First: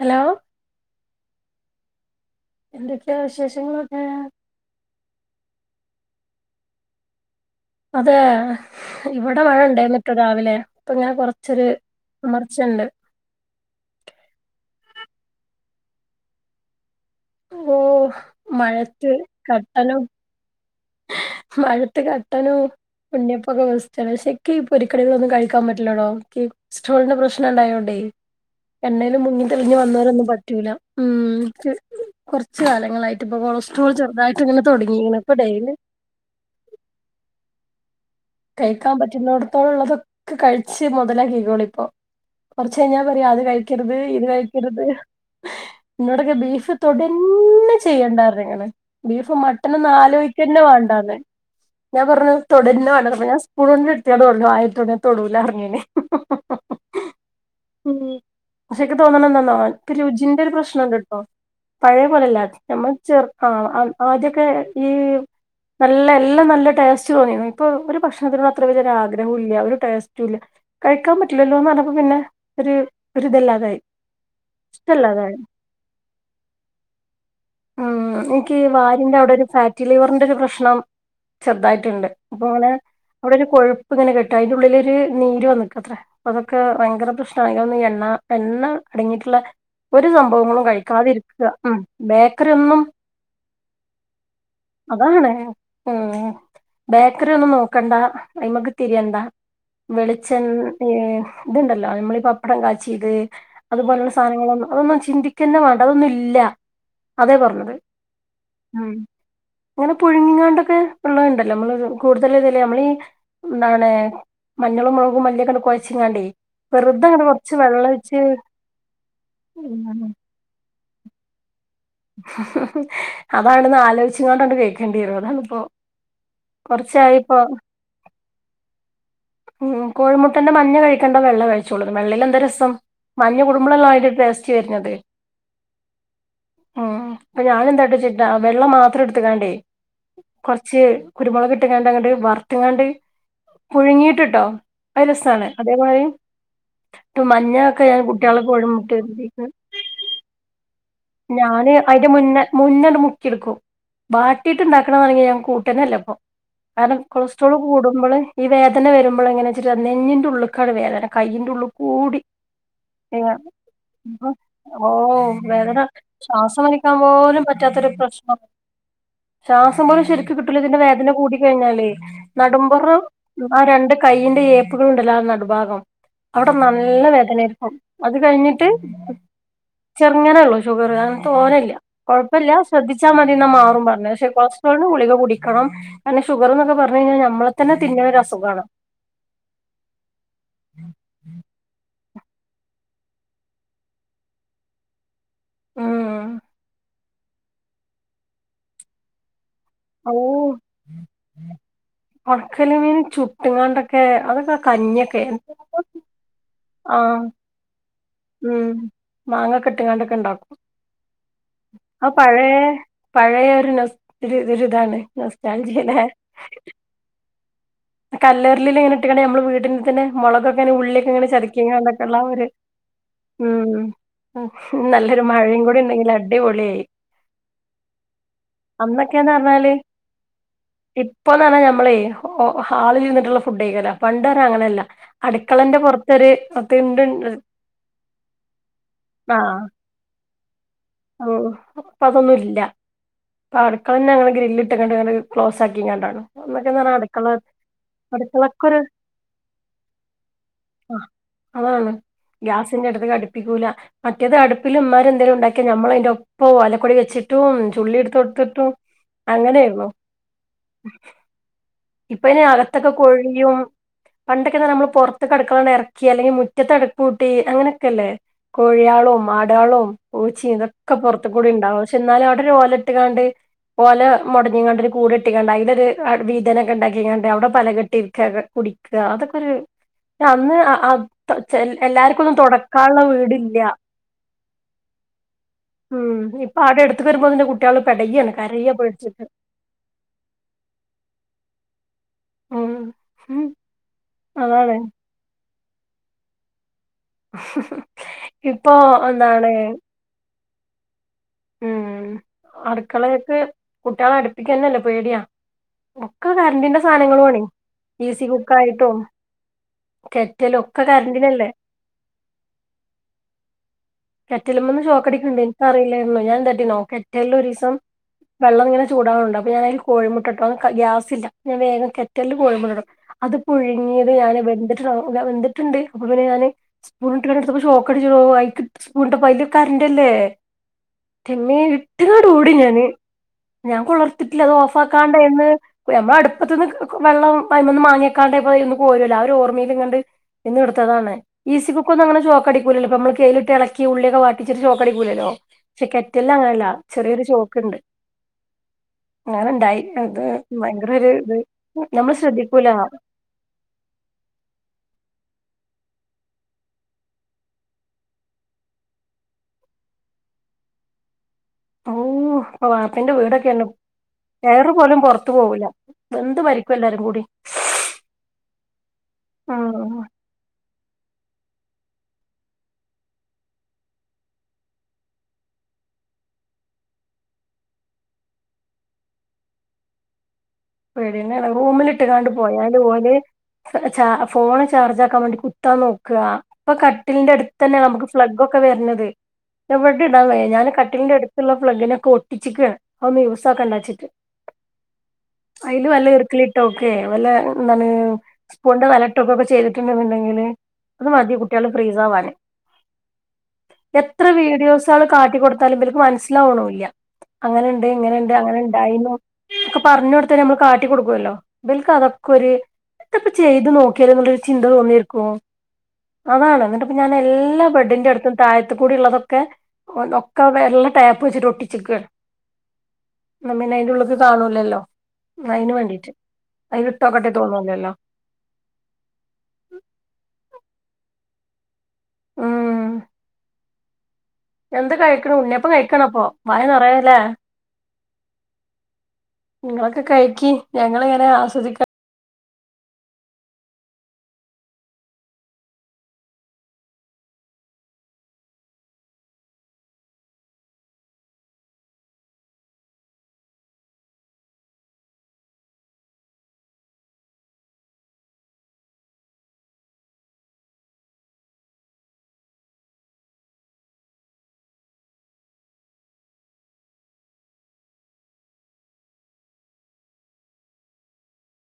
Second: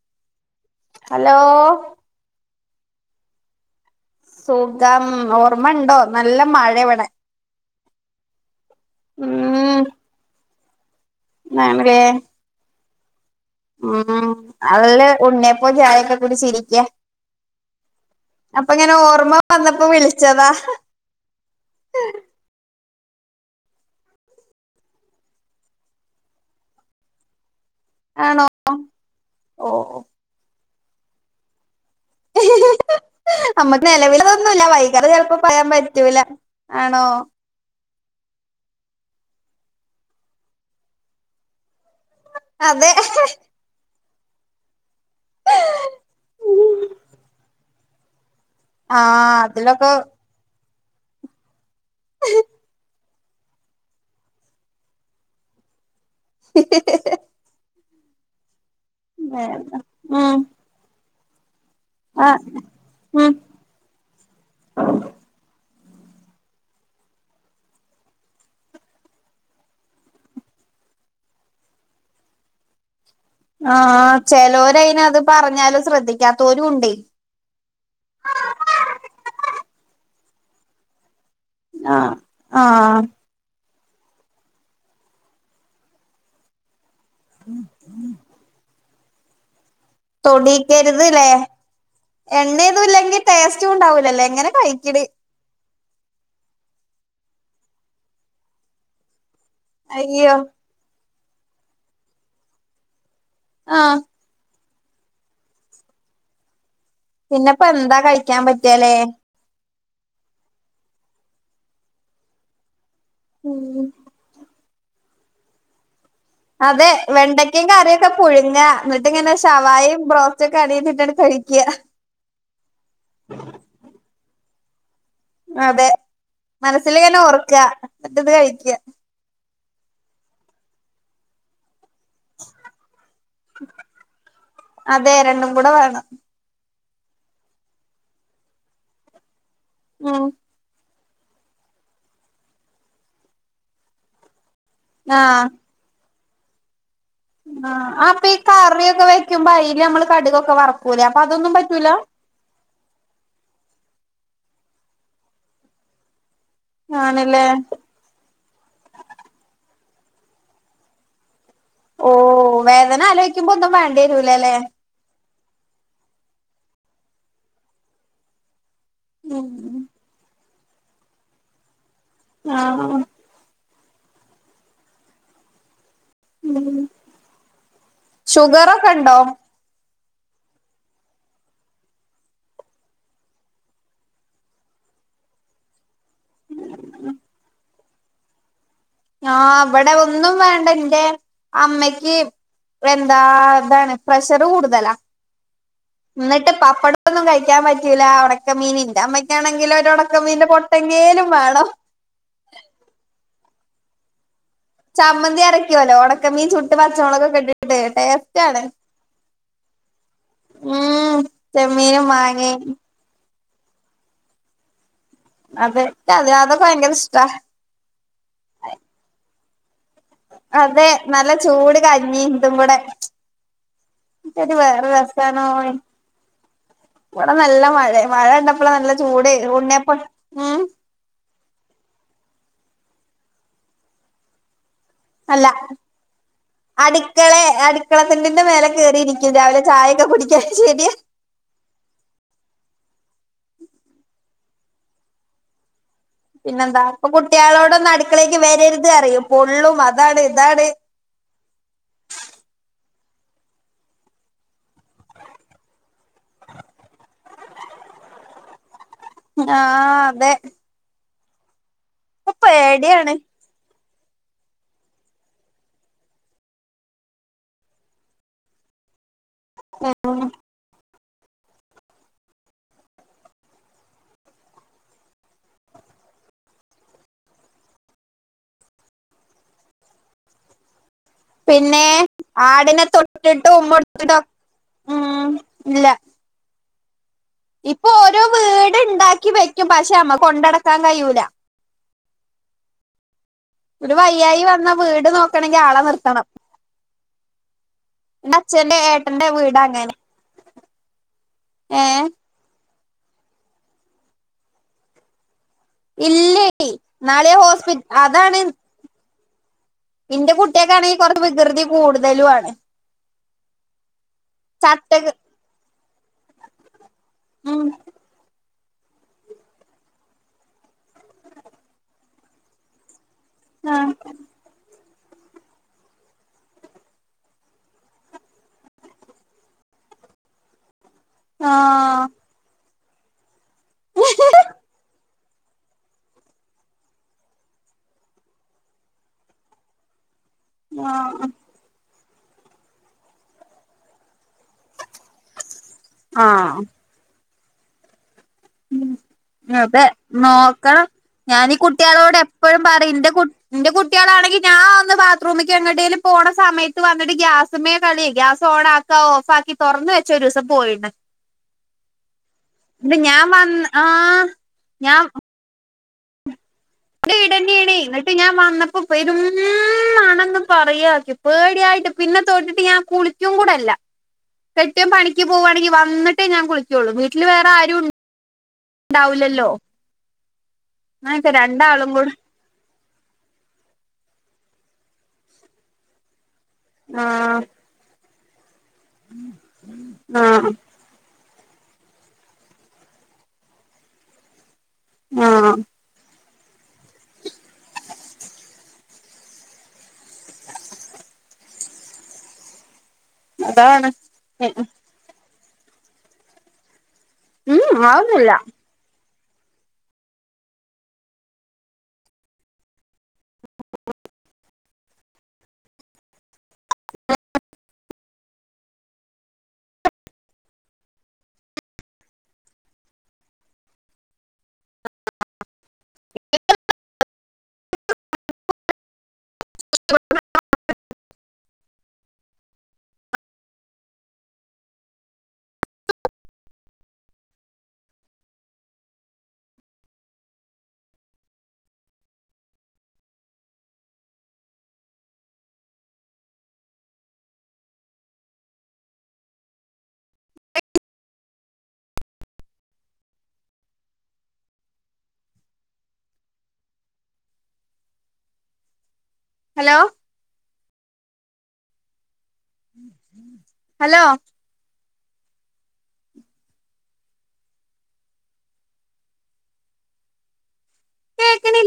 Hello hello എന്തൊക്കെയ വിശേഷങ്ങളൊക്കെ സുഖം ഓർമ്മണ്ടോ നല്ല മഴെവെടെ അതെ ഇവിടെ മഴ ഉം ഉണ്ടയ്ന്നിട്ടൊ രാവിലെ ഇപ്പൊ ഇങ്ങനെ കൊറച്ചൊരു ആണല്ലേ വിമർച്ചയുണ്ട്. ഉം നല്ല ഉണ്ണിയപ്പോം ചായൊക്കെ കുടിച്ചിരിക്ക്യ ഓ അപ്പൊങ്ങനെ മഴത്ത് ഓർമ്മ വന്നപ്പോ കട്ടനും വിളിച്ചതാ മഴത്ത് കട്ടനോ ഉണ്യപ്പൊക്കെ വേസ്റ്റാണ് പക്ഷെ ഇക്കി പൊരിക്കടിളൊന്നും കഴിക്കാൻ പറ്റില്ലെടോ കൊളെസ്ട്രോളിന്റെ പ്രശ്നം ഉണ്ടായോ ണ്ടെ ആണോ എണ്ണേല് മുങ്ങി ഓ തെളിഞ്ഞ് വന്നോരൊന്നും പറ്റൂല മ് കൊറച്ച് കാലങ്ങളായിട്ട് ഇപ്പൊ നമ്മക്ക് കൊളസ്ട്രോൾ ചെറുതായിട്ട്ങ്ങനെ നിലവിലതൊന്നുല്ല വൈകാതെ തൊടങ്ങിക്ണു അപ്പൊ ചെലപ്പോ പറയാൻ ഡെയിലി പറ്റൂല ആണോ കഴിക്കാൻ പറ്റുന്നിടത്തോളം ഉള്ളതൊക്കെ കഴിച്ച് മൊതലാക്കിക്കോളി ഇപ്പോ കൊറച്ച് അതെ കഴിഞ്ഞാ പറയും അത് കഴിക്കരു ത് ഇത് കഴിക്കരുത് ഇന്നോടൊക്കെ ബീഫ് തൊടന്നെ ചെയ്യണ്ടാറഞ്ഞ് ആഹ് ബീഫും അതിലൊക്കെ മട്ടനൊന്നും ആലോയ്ക്കന്നെ വേണ്ടാന്ന് ഞാൻ പറഞ്ഞു തൊടന്നേ വേണ്ട ഞാൻ സ്പൂണൊണ്ട് എടുതോണ്ട് പറഞ്ഞു ആയിട്ടോ തൊടൂലന്ന് പറഞ്ഞു ഞാന് ഹി ഹി ഉം പക്ഷെ ഇക്ക് തോന്നണതെന്താന്നോ ഇക്ക് ഉം രുചിന്റെ ഒരു പ്രശ്നംണ്ട്ട്ടോ പഴയ പോലെല്ല ആഹ് നമ്മള് ഉം ചെറുപ്പം ആ ആദ്യൊക്കെ ഈ നല്ല എല്ലാം നല്ല ടേസ്റ്റ് തോന്നിന്നു. ഇപ്പൊ ഒരു ഭക്ഷണത്തിനും അത്ര വല്ല്യ ഒരു ആഗ്രഹവോല്ല ഒരു ടേസ്റ്റുല്ല. കഴിക്കാൻ പറ്റില്ലല്ലോന്ന് പറഞ്ഞപ്പോ പിന്നെ ഒരു ഒരു ആ ഇതല്ലാതായി ചെലോരയിന് അത് ഇഷ്ടമല്ലാതായി പറഞ്ഞാലും ശ്രദ്ധിക്കാത്തോരുണ്ടെ. ഉം എനിക്കി വാര്യന്റെ അവിടെ ഒരു ഫാറ്റി ലിവറിന്റൊരു പ്രശ്നം ചെർതായിട്ട്ണ്ട് ആഹ് അപ്പങ്ങനെ ആഹ് അവിടെ ഒരു കൊഴുപ്പ പ്പ്ങ്ങനെ കെട്ടും അയ്ന്റെുള്ളിലൊരു നീരുവന്ന്കാത്രേ അതൊക്കെ ഭയങ്ക പ്രഷ്ന എണ്ണ എണ്ണ അടങ്ങിട്ട്ള്ള ഒരു സംഭവങ്ങളും തൊടീക്കരുത് ല്ലേ കഴിക്കാതിരിക്ക മ് ബേക്കറി ഒന്നും എണ്ണയൊന്നും ഇല്ലെങ്കി ടേസ്റ്റും ഉണ്ടാവൂലല്ലേ എങ്ങനെ കഴിക്കണ് അതാണ് ലെ ഏ ബേക്കറി ഒന്നും നോക്കണ്ട അയ്മക്ക് തിരിയണ്ട അയ്യോ വെളിച്ചെ ഏ ഇത്ണ്ടല്ലോ നമ്മളീ പപ്പടം കാച്ചീത് ആഹ് അതുപോലെള്ള സാനങ്ങളൊന്നും അതൊന്നും ചിന്തിക്കന്നെ വേണ്ട അതൊന്നും ഇല്ല അതേ പിന്നെപ്പ പറഞ്ഞത് എന്താ കഴിക്കാൻ പറ്റാലേ ഇങ്ങനെ പുഴുങ്ങിങ്ങാണ്ടൊക്കെ ഇള്ളത്ണ്ടല്ലോ നമ്മള് കൂടുതല് ഇതല്ല നമ്മളീ ഉം എന്താണ് മഞ്ഞളും മൊളകും മല്ലിക്കെങ്ങട് കൊഴച്ച്ങ്ങാണ്ടേ അതെ വെണ്ടക്കേം കറിയൊക്കെ പുഴുങ്ങ ന്നട്ട്ങ്ങനെ ശവായേം ബ്രോസ്റ്റൊക്കെ അടീന്ന് ങ്ങട് കഴിക്ക അതാണെന്ന്അവിടെന്ന് ആലോചിച്ചൊണ്ട് കൈകേണ്ടിവരും. അതെ. മനസ്സിൽ ഇങ്ങനെ ഓർക്കാ ഇങ്ങട്ട് ഇത് കഴിക്ക. ഉ. കോഴിമുട്ടന്റെ മഞ്ഞ കഴിക്കേണ്ട വെള്ള കഴിച്ചോള്ളൂ, വെള്ളൽ എന്താ രസം. മഞ്ഞ കുടുംബളെല്ലാം അയ്ന്റെ, ടേസ്റ്റ് വരുന്നത്. അതെ രണ്ടും കൂടെ വേണം ഉ. അപ്പൊ ഞാനെന്തായിട്ട് ചിട്ടാ വെള്ളം മാത്രം എടുത്തക്കാണ്ടേ ഉം കൊറച്ച് കുരുമുളക് ഇട്ടങ്ങാണ്ട്. വറുത്താണ്ട് പുഴുങ്ങി ട്ട് ട്ടോ. ആഹ് അരസാണ്. അതേമാതി. മഞ്ഞൊക്കെ ആഹ് ഞൻ അപ്പൊ ഈ കുട്ടിളെ കറിയൊക്കെ കോഴിമുട്ടിയെടുത്തു തിന്നും വെക്കുമ്പോ അയില് നമ്മള് കടുകൊക്കെ വറക്കൂലേ അപ്പൊ അതൊന്നും ഞാന് പറ്റൂല അയ്ന്റെ, മുന്നെ മുന്നെണ്ട്മുക്കിയെടുക്കും. ബാട്ടിയിട്ട്ണ്ടാക്കണ വണെങ്കിൽ ഞാൻ കൂട്ടനെല്ലേ പ്പം. കാരണം ആണല്ലേ കൊളസ്ട്രോൾ കൂടുമ്പോള് വേദന വരുമ്പോൾ എങ്ങനെച്ചി നെഞ്ഞിന്റെറ ഉള്ക്കാണ്‌വേദന, കയ് ഉള് ഓ കൂടി, വേദന ചെയ്യ, ആലോചിക്കുമ്പോ ഒന്നും വേണ്ടി വരൂലല്ലേ ഓ വേദന ശ്വാസം വലിക്കാൻ പോലും പറ്റാത്തൊരു പ്രശ്നം. ശ്വാസം പോലും ശരിക്ക്, കിട്ടൂല ഇതിന്റെ വേദന കൂട കഴിഞ്ഞാലേ, ആഹ് നടുമ്പറം ആ, രണ്ട് കൈയിന്റെ ഏപ്പുകളൾുണ്ടല്ലോ ആ നടുഭാഗം അവിടെ ഉം നല്ല വേദനയിരിക്കും. അത് കഴിഞ്ഞിട്ട് ഷുഗറൊക്കെ ഉണ്ടോ ചെറങ്ങനേള്ളൂഷുഗർഅങ്ങനെതോന്നല്ല കുഴപ്പില്ലല്ല ശ്രദ്ധിച്ചാൽ മതിന്നാ മാറും പറഞ്ഞേ. പക്ഷെ കൊളസ്ട്രോളിന് ഗുളിക കുടിക്കണം പിന്നെ ഷുഗർഎന്നക്കെ പറഞ്ഞു കഴിഞ്ഞാൽ. നമ്മളെ തന്നെ തിന്നുന്ന ഒരു അസുഖമാണ്. ആ അവിടെ ഒന്നും വേണ്ട എന്റെ അമ്മ എന്താ.. ഇതാണ് പ്രഷറ്കൂടുതലാ, ഉം എന്നിട്ട് പപ്പട ഇതൊന്നും കഴിക്കാൻ പറ്റില്ല ണക്ക മീന് ന്റ, അമ്മ കാണങ്കി ഓ രണക്ക മീനിന്റെ പൊട്ടങ്കേലും വേണം. എ ണ്ടൊക്കെ. അതൊക്കെ. കഞ്ഞിയൊക്കെ ചമ്മന്തി അരക്കുവല്ലോ? ഉണക്ക മീൻ ചുട്ട് ആഹ് പച്ചമുളക് ഒക്കെ ഇട്ടിട്ട് ടേസ്റ്റ് ആണ്. ഉം മാങ്ങൊക്കെ ഇട്ട്ങ്ങാണ്ട്ക്കെ ഇണ്ടാക്കും. ഉം ചെമ്മീനും ആ പയ മാങ്ങയും പ പഴയൊരു ഇതില് ഇതാണ് അത് സ്ജില്ലേ അതെ അതൊക്കെ ഭയങ്കര ഇഷ്ടാ കല്ലറില എങ്ങനെ ഇട്ട്ണ് നമ്മള് വീ പിന്നെ. മുളകൊക്കെെ അതെ ഉള്ളി ഇങ്ങനെ നല്ല ചൂട് ചെതിക്കിയാണ്ട്ക്കെള്ള കഞ്ഞി ഒരു. ഇതും കൂടെ ഉ ഒരു വേറെ നല്ലൊരു രസാണോ മഴയും കൂടി, ഇണ്ടങ്കില്, അടിപ്പെളിയായി. ഇവിടെ നല്ല, മഴ മഴ ഉണ്ടപ്പോനല്ല അന്നൊക്കെന്ന് ചൂടയിനി പറഞ്ഞാല് ഉണ്ണിയപ്പൊ ഉം ഇപ്പൊന്ന്, നമ്മള് ഹാളിൽ നിന്നിട്ടുള്ള ഫുഡ് കയിക്കല പണ്ടെന്ന്അങ്ങനെയല്ല. അല്ല അടുക്കളന്റെ പുറത്തൊരു ത്തിണ്ട്ണ്ട്. [unintelligible] മേലെകയറിയിരിക്കും രാവിലെ ചായൊക്കെ കുടിക്കാന്. ഓ ഇപ്പംപ്പൊഅതൊന്നും ഇല്ല ഇൊ അടുക്കള തന്നെ അങ്ങനെ ഗ്രില്ല ഇട്ട് കണ്ട്െ ക്ലോസ് ആക്കി പിന്നെന്താ. ഇപ്പൊ കുട്ടികളോടൊന്നും അടുക്കളേക്ക് അടുക്കളക്കൊരു വരരുത് അറിയും പൊള്ളും അതാണ് ഇതാണ്. ആ. ഗ്യാസിന്റെ അടുത്ത് അടുപ്പിക്കൂല മറ്റേത് അടുപ്പിലും ഉമാർ എന്തേലും ഉണ്ടാക്കി ഒക്കെ നമ്മളതിന്റെ ഒപ്പവും അലക്കൊടി വെച്ചിട്ടും ചുള്ളി എടുത്ത്ടുത്തിട്ടും. അങ്ങനെയരുന്നു. ആഹ് അതെ ഇപ്പ ഇപ്പൊ അയ്ൻ അകത്തൊക്കെ പേടിയാണ് കോഴിയും. പണ്ടൊക്കെ. നമ്മള് പുറത്തടക്കള ഇറക്കി, അല്ലെങ്കിൽ മുറ്റത്ത് അടുപ്പ് കൂട്ടി അങ്ങനെയൊക്കെല്ലേ. കോഴിയാളും ആടാളും പൂച്ചി ഇതൊ ഒക്കെ പുറത്ത കൂടി ഉണ്ടാവും പക്ഷെ എന്നാലും അവിടെ ഓലട്ടാണ്ട് ഓലെമുടഞ്ഞങ്ണ്ടൊരു. കൂട്ഇട്ടിക്കണ്ട അയല ഒരു വീതനൊക്കെ, ഉണ്ടാക്കിണ്ട അവിടെ പല ഇട്ട് രിക്കാ. കുടിക്ക അതൊക്കെരു അന്ന് അ ചെ. പിന്നെ എല്ലാർകെന്നും ആടിനെ തുടക്കാള്ള തൊട്ടിട്ടും വീടില്ല. ഉമ്മൊടുത്തിട്ടും ഉം ഇല്ല ഉം ഇപ്പൊ അടെടു [unintelligible] ഇപ്പൊ ഓരോ കുട്ടിയ്പ്പെടയാണ്, വീട് കരയാണ്. ഇണ്ടാക്കി വെക്കും പക്ഷെ നമ്മക്ക് കൊണ്ടടക്കാൻ കഴിയൂല ആം ഒരു വയ്യായി വന്ന. വീട് നോക്കണമെങ്കി ആളെ നിർത്തണം. ന്റെ, ഇപ്പൊ അച്ഛന്റെഏട്ടന്റെ എന്താണ് വീടങ്ങനെ. ഏ ക്കളെയൊക്കെ കുട്ടികളെ അട്പ്പിക്കെന്നല്ല പേടിയാ ഒക്ക ഇല്ലേ കറന്റിന്റെ നാളെ സാനങ്ങളോണേ ഹോസ്പി ഈസി അതാണ് കുക്കായിട്ടും ഇന്റെ കെറ്റലും ഒക്കെ കുട്ടിയെക്കാണെങ്കിൽ കൊറ കറണ്ടിനല്ലേ വികൃതി കൂടുതലുആണ് കെറ്റല്മേന്ന് ഷോക്കടിക്ക്ണ്ട് അറീലായിരുന്നു ഞാൻന്താട്ടിന്നൊ കെറ്റല്ല് ഉം ഒരീസം വെള്ളം ഇങ്ങനെചൂടാവ്ണ് ണ്ട് അപ്പ ഞാനയിൽ കോഴിമുട്ടട്ടു അ ഗ്യാസില്ല ഞാൻ വേഗം കെറ്റല്ല് കോഴിമുട അത് ആ പുഴുങ്ങിയത് ഞാന് വെൻ വെന്തിട്ടുണ്ട്. അപ്പൊ പിന്നെ ഞാൻ സ്പൂൺ ഇട്ട് എടുത്തപ്പോൾ ഷോക്ക് അടിച്ചേടോ സ്പൂണിട്ടപ്പ അയ്ല് കറണ്ടല്ലേ ആ തിമ്മേ ഇട്ട് ക്കാണ്ട് ഓടി ഞാന് ഞാൻ കുളിർത്തിട്ടില്ല അത് ഓഫാക്കാണ്ട എന്ന് പ്പ നമ്മളെ അട്പ്പത്തിന്ന് വെള്ളം അയ്മന്ന്മാങ്ങിക്കാണ്ട് [unintelligible] പോരുല്ലല്ലോ ആ ഒരു ഓർമ്മയിൽ ഇങ്ങണ്ട് ഇന്ന് ആ ഇട്ത്തതാണ് ഈസി കുക്കൊന്നും അങ്ങെനെ ഷോക്കടിക്കൂലല്ലോ ഇപ്പ നമ്മള് കെയ്ലിട്ട് ഏളക്കി ഉള്ളിയൊക്കെ വാ ഇച്ചര് ഷോക്കടിക്കൂലല്ലോ ക്ഷെ ആ കെറ്റല്ല് അങ്ങനല്ല ചെറിയൊരു ഷോക്ക് ണ്ട് [unintelligible] നോക്കാം ഭയങ്കര ഒരു ഇത് ഞാനി നമ്മള് കുട്ടികളോട് എപ്പഴും ശ്രദ്ധിക്കൂല പറയുംന്റെ ന്റെ കുട്ടികളാണെങ്കി ഞാ ഒന്ന് ബാത്റൂമി ച്ച് എങേട്ടേലും പോണ സമയത്ത് വന്നിട്ട് ഗ്യാസ്‌മ്മേ കളി ഗ്യാസ് ഓണാക്കാ ഓഫാക്കി തോറന്ന് വെച്ചൊരീസം പ്പോയിണ് ഓ പ്പ വാപ്പിന്റെ വീടൊക്കാണ് വന്ന് ആഹ് ഏറ് പോലും പോറ്ത്തു പോകും എന്ത് ഭ ന്റെ വീടന്നെണേ നെട്ട് ഞാൻ വന്നപ്പോ പെരും ഉം മണന്ന് പറയാകി പേരും യിട്ട് പിന്നെ തോറ്റിട്ട് ഞാൻ കുളിക്കും കൂടെല്ല കെട്ടിയോൻ പണിക്ക് പോവാണെങ്കി വന്നിട്ടേ ഞാൻ കുളിക്കോള്ളൂ വീട്ടില് വേറെ ആരു ണ്ടാവില്ലല്ലോ പേടന്നെ റൂമിലിട്ട്കാണ്ട് പോയാല് ഓലെ ചാ ഫോൺ ചാർജാക്കാൻ വേണ്ടി കുത്താൻ നോക്കാ ഇപ്പ കട്ടിലിന്റെ ആഹ് ഏട്ത്തന്നെ നമുക്ക് ഫ്ളഗും ക്കെ വര്നത് ആഹ് [unintelligible] ഞന് കട്ടിലിന്റെടു ള്ള ഫ്ലഗ് നൊക്കെ ഒട്ടിച്ചിക്കാണ് അഹ് ന്ന് യൂസാക്കണ്ടച്ചിട്ട് ആഹ് [unintelligible] ക്ക്‌ളിട്ടോക്കെ വല്ല എന്താണ് സ്പൂന്റെ വെലട്ടോക്ക ക്കെ ചെയ്തിട്ട്ന്ന്ണ്ടെങ്കില് അത് മതി കുട്ടികള് ഫ്രീസാവാന് അതാണ് എത്ര വീഡിയോസാള് കാട്ടിക്കൊട്ത്താലും ഇവർക്ക് മനസ്സിലാവ്ണുല്ല ഉം അങ്ങനെണ്ട് അതൊന്നുല്ല ഇങ്ങനെണ്ട് അങ്ങനെ ണ്ടായിനു പറഞ്ഞോട്ത്താ നമ്മള് കാട്ടിക്കോട്ക്കുലല്ലോ ബൽക്കതൊക്കോര് ഏത്താപ്പ ചെയ്ത് നോക്കിയാല് ന്നൊര് ചിന്ത തോന്നിരിക്കും അതാണ് എന്നിട്ട് പ്പ ഞാൻ എല്ലാ ബെഡിന്റെട്ത്തും താഴത്ത് കൂടി ള്ളതൊക്കെ ഒക്കെ വെള്ള ട്ടാപ്പെച്ച്ട്ട് ഒട്ടിചെക്കാണ് ന്നാപിന്നെ അയ്ന്റെ ഉള്ള്ക്ക് കാണൂല്ലല്ലോ അയിന് വേണ്ടീട്ട് അയ്ല് ഇട്ടോക്കട്ടെ തോന്നുല്ലോല്ലോ ഉം എന്ത് കഴിക്ണ് ഉണ്ണിയപ്പം കഴിക്കാണ് പ്പൊ വായന്നറയല്ലേ നിങ്ങളൊക്കെ കഴക്കി ഞങ്ങളിങ്ങനെ ആസ്വദിക്ക ഹലോ ഹലോ കെക്ക്ണി